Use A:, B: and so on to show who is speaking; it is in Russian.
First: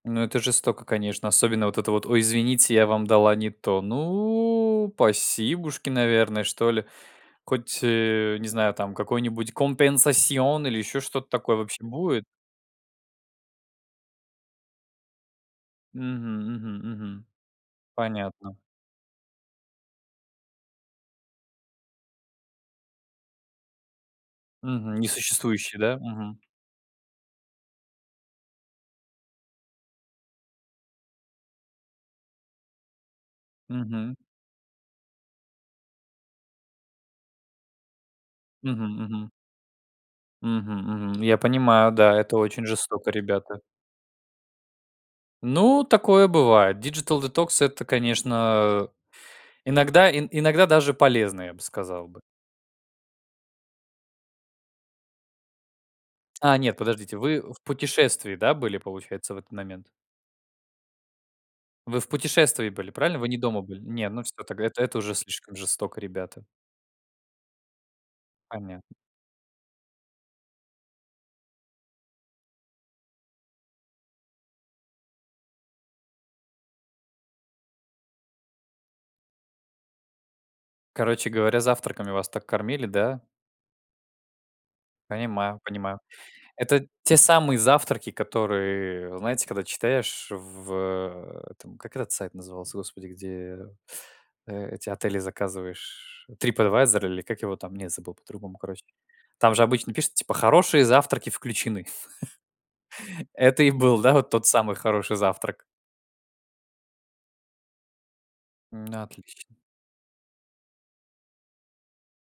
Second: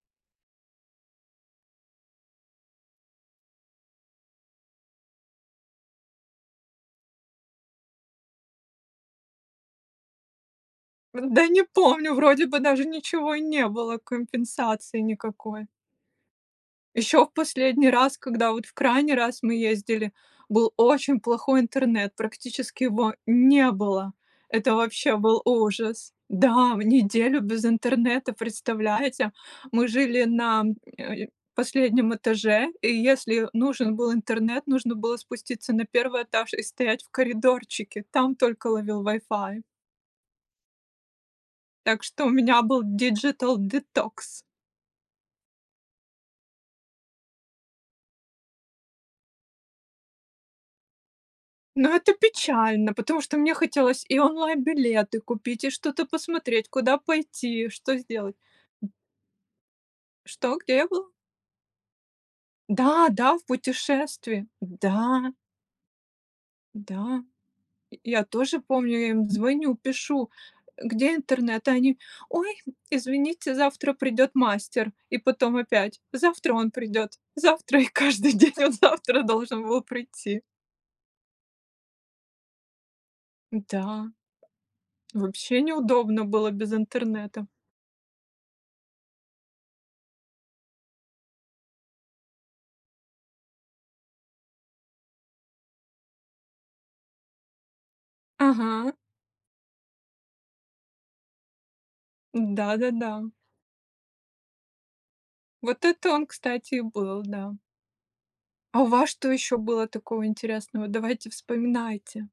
A: Ну это жестоко, конечно. Особенно вот это вот: "Ой, извините, я вам дала не то". Ну, пасибушки, наверное, что ли. Хоть, э, не знаю, там какой-нибудь компенсасион или еще что-то
B: М-да
A: такое
B: не
A: вообще
B: помню,
A: будет?
B: вроде бы даже ничего и не было, компенсации никакой.
A: Мгм, мгм,
B: Ещё
A: мгм.
B: в последний раз, когда
A: Понятно.
B: вот в крайний раз мы ездили, был очень плохой интернет, практически его не было. Это
A: Мгм.
B: вообще был
A: Несуществующий, да?
B: ужас
A: Мгм.
B: Да! В неделю без интернета, представляете? Мы жили на, э, последнем этаже, и если нужен был
A: Мгм.
B: интернет, нужно было спуститься на 1 этаж и стоять в коридорчике. Там только
A: Мгм,
B: ловил
A: мгм.
B: вайфай.
A: Мгм, мгм. Я понимаю,
B: Так
A: да,
B: что у
A: это
B: меня
A: очень
B: был
A: жестоко, ребята.
B: диджитал-детокс.
A: Ну, такое бывает. Диджитал-детокс- это, конечно, э, иногда, ин иногда даже полезно, я бы
B: Ну
A: сказал
B: это
A: бы.
B: печально, потому что мне хотелось и онлайн-билеты купить, и что-то
A: А
B: посмотреть:
A: нет,
B: куда
A: подождите- вы в
B: пойти, что
A: путешествии,
B: сделать.
A: да, были, получается, в этот момент?
B: Что? Где я был?
A: Вы в путешествии были,
B: Да,
A: правильно? Вы не
B: да, в
A: дома были? Не, ну всё
B: путешествии.
A: тогда. Это это уже
B: Да.
A: слишком жестоко, ребята.
B: Да. И, я тоже
A: Понятно.
B: помню, я им звоню, пишу, э: "Где интернет?" А они: "Ой, извините. Завтра придёт мастер". И потом опять: "Завтра он придёт, завтра". И каждый день он завтра должен был прийти.
A: Короче говоря, завтраками вас так кормили, да?
B: Н-да.
A: Понимаю,
B: Вообще
A: понимаю.
B: неудобно было без
A: Это те
B: интернета.
A: самые завтраки, которые, знаете, когда читаешь в э, этом- как этот сайт назывался, господи, где, э, эти отели заказываешь "Трипэдвайзор", или как его там? Не, забыл, по-другому, короче.
B: Ага.
A: Там же обычно пишут типа: "Хорошие завтраки включены".
B: Да-да-да.
A: Это и был, да, вот тот самый "хороший завтрак".
B: Вот это он, кстати, и был, да. А у
A: Ну
B: вас что
A: отлично.
B: ещё было такого интересного? Давайте вспоминайте.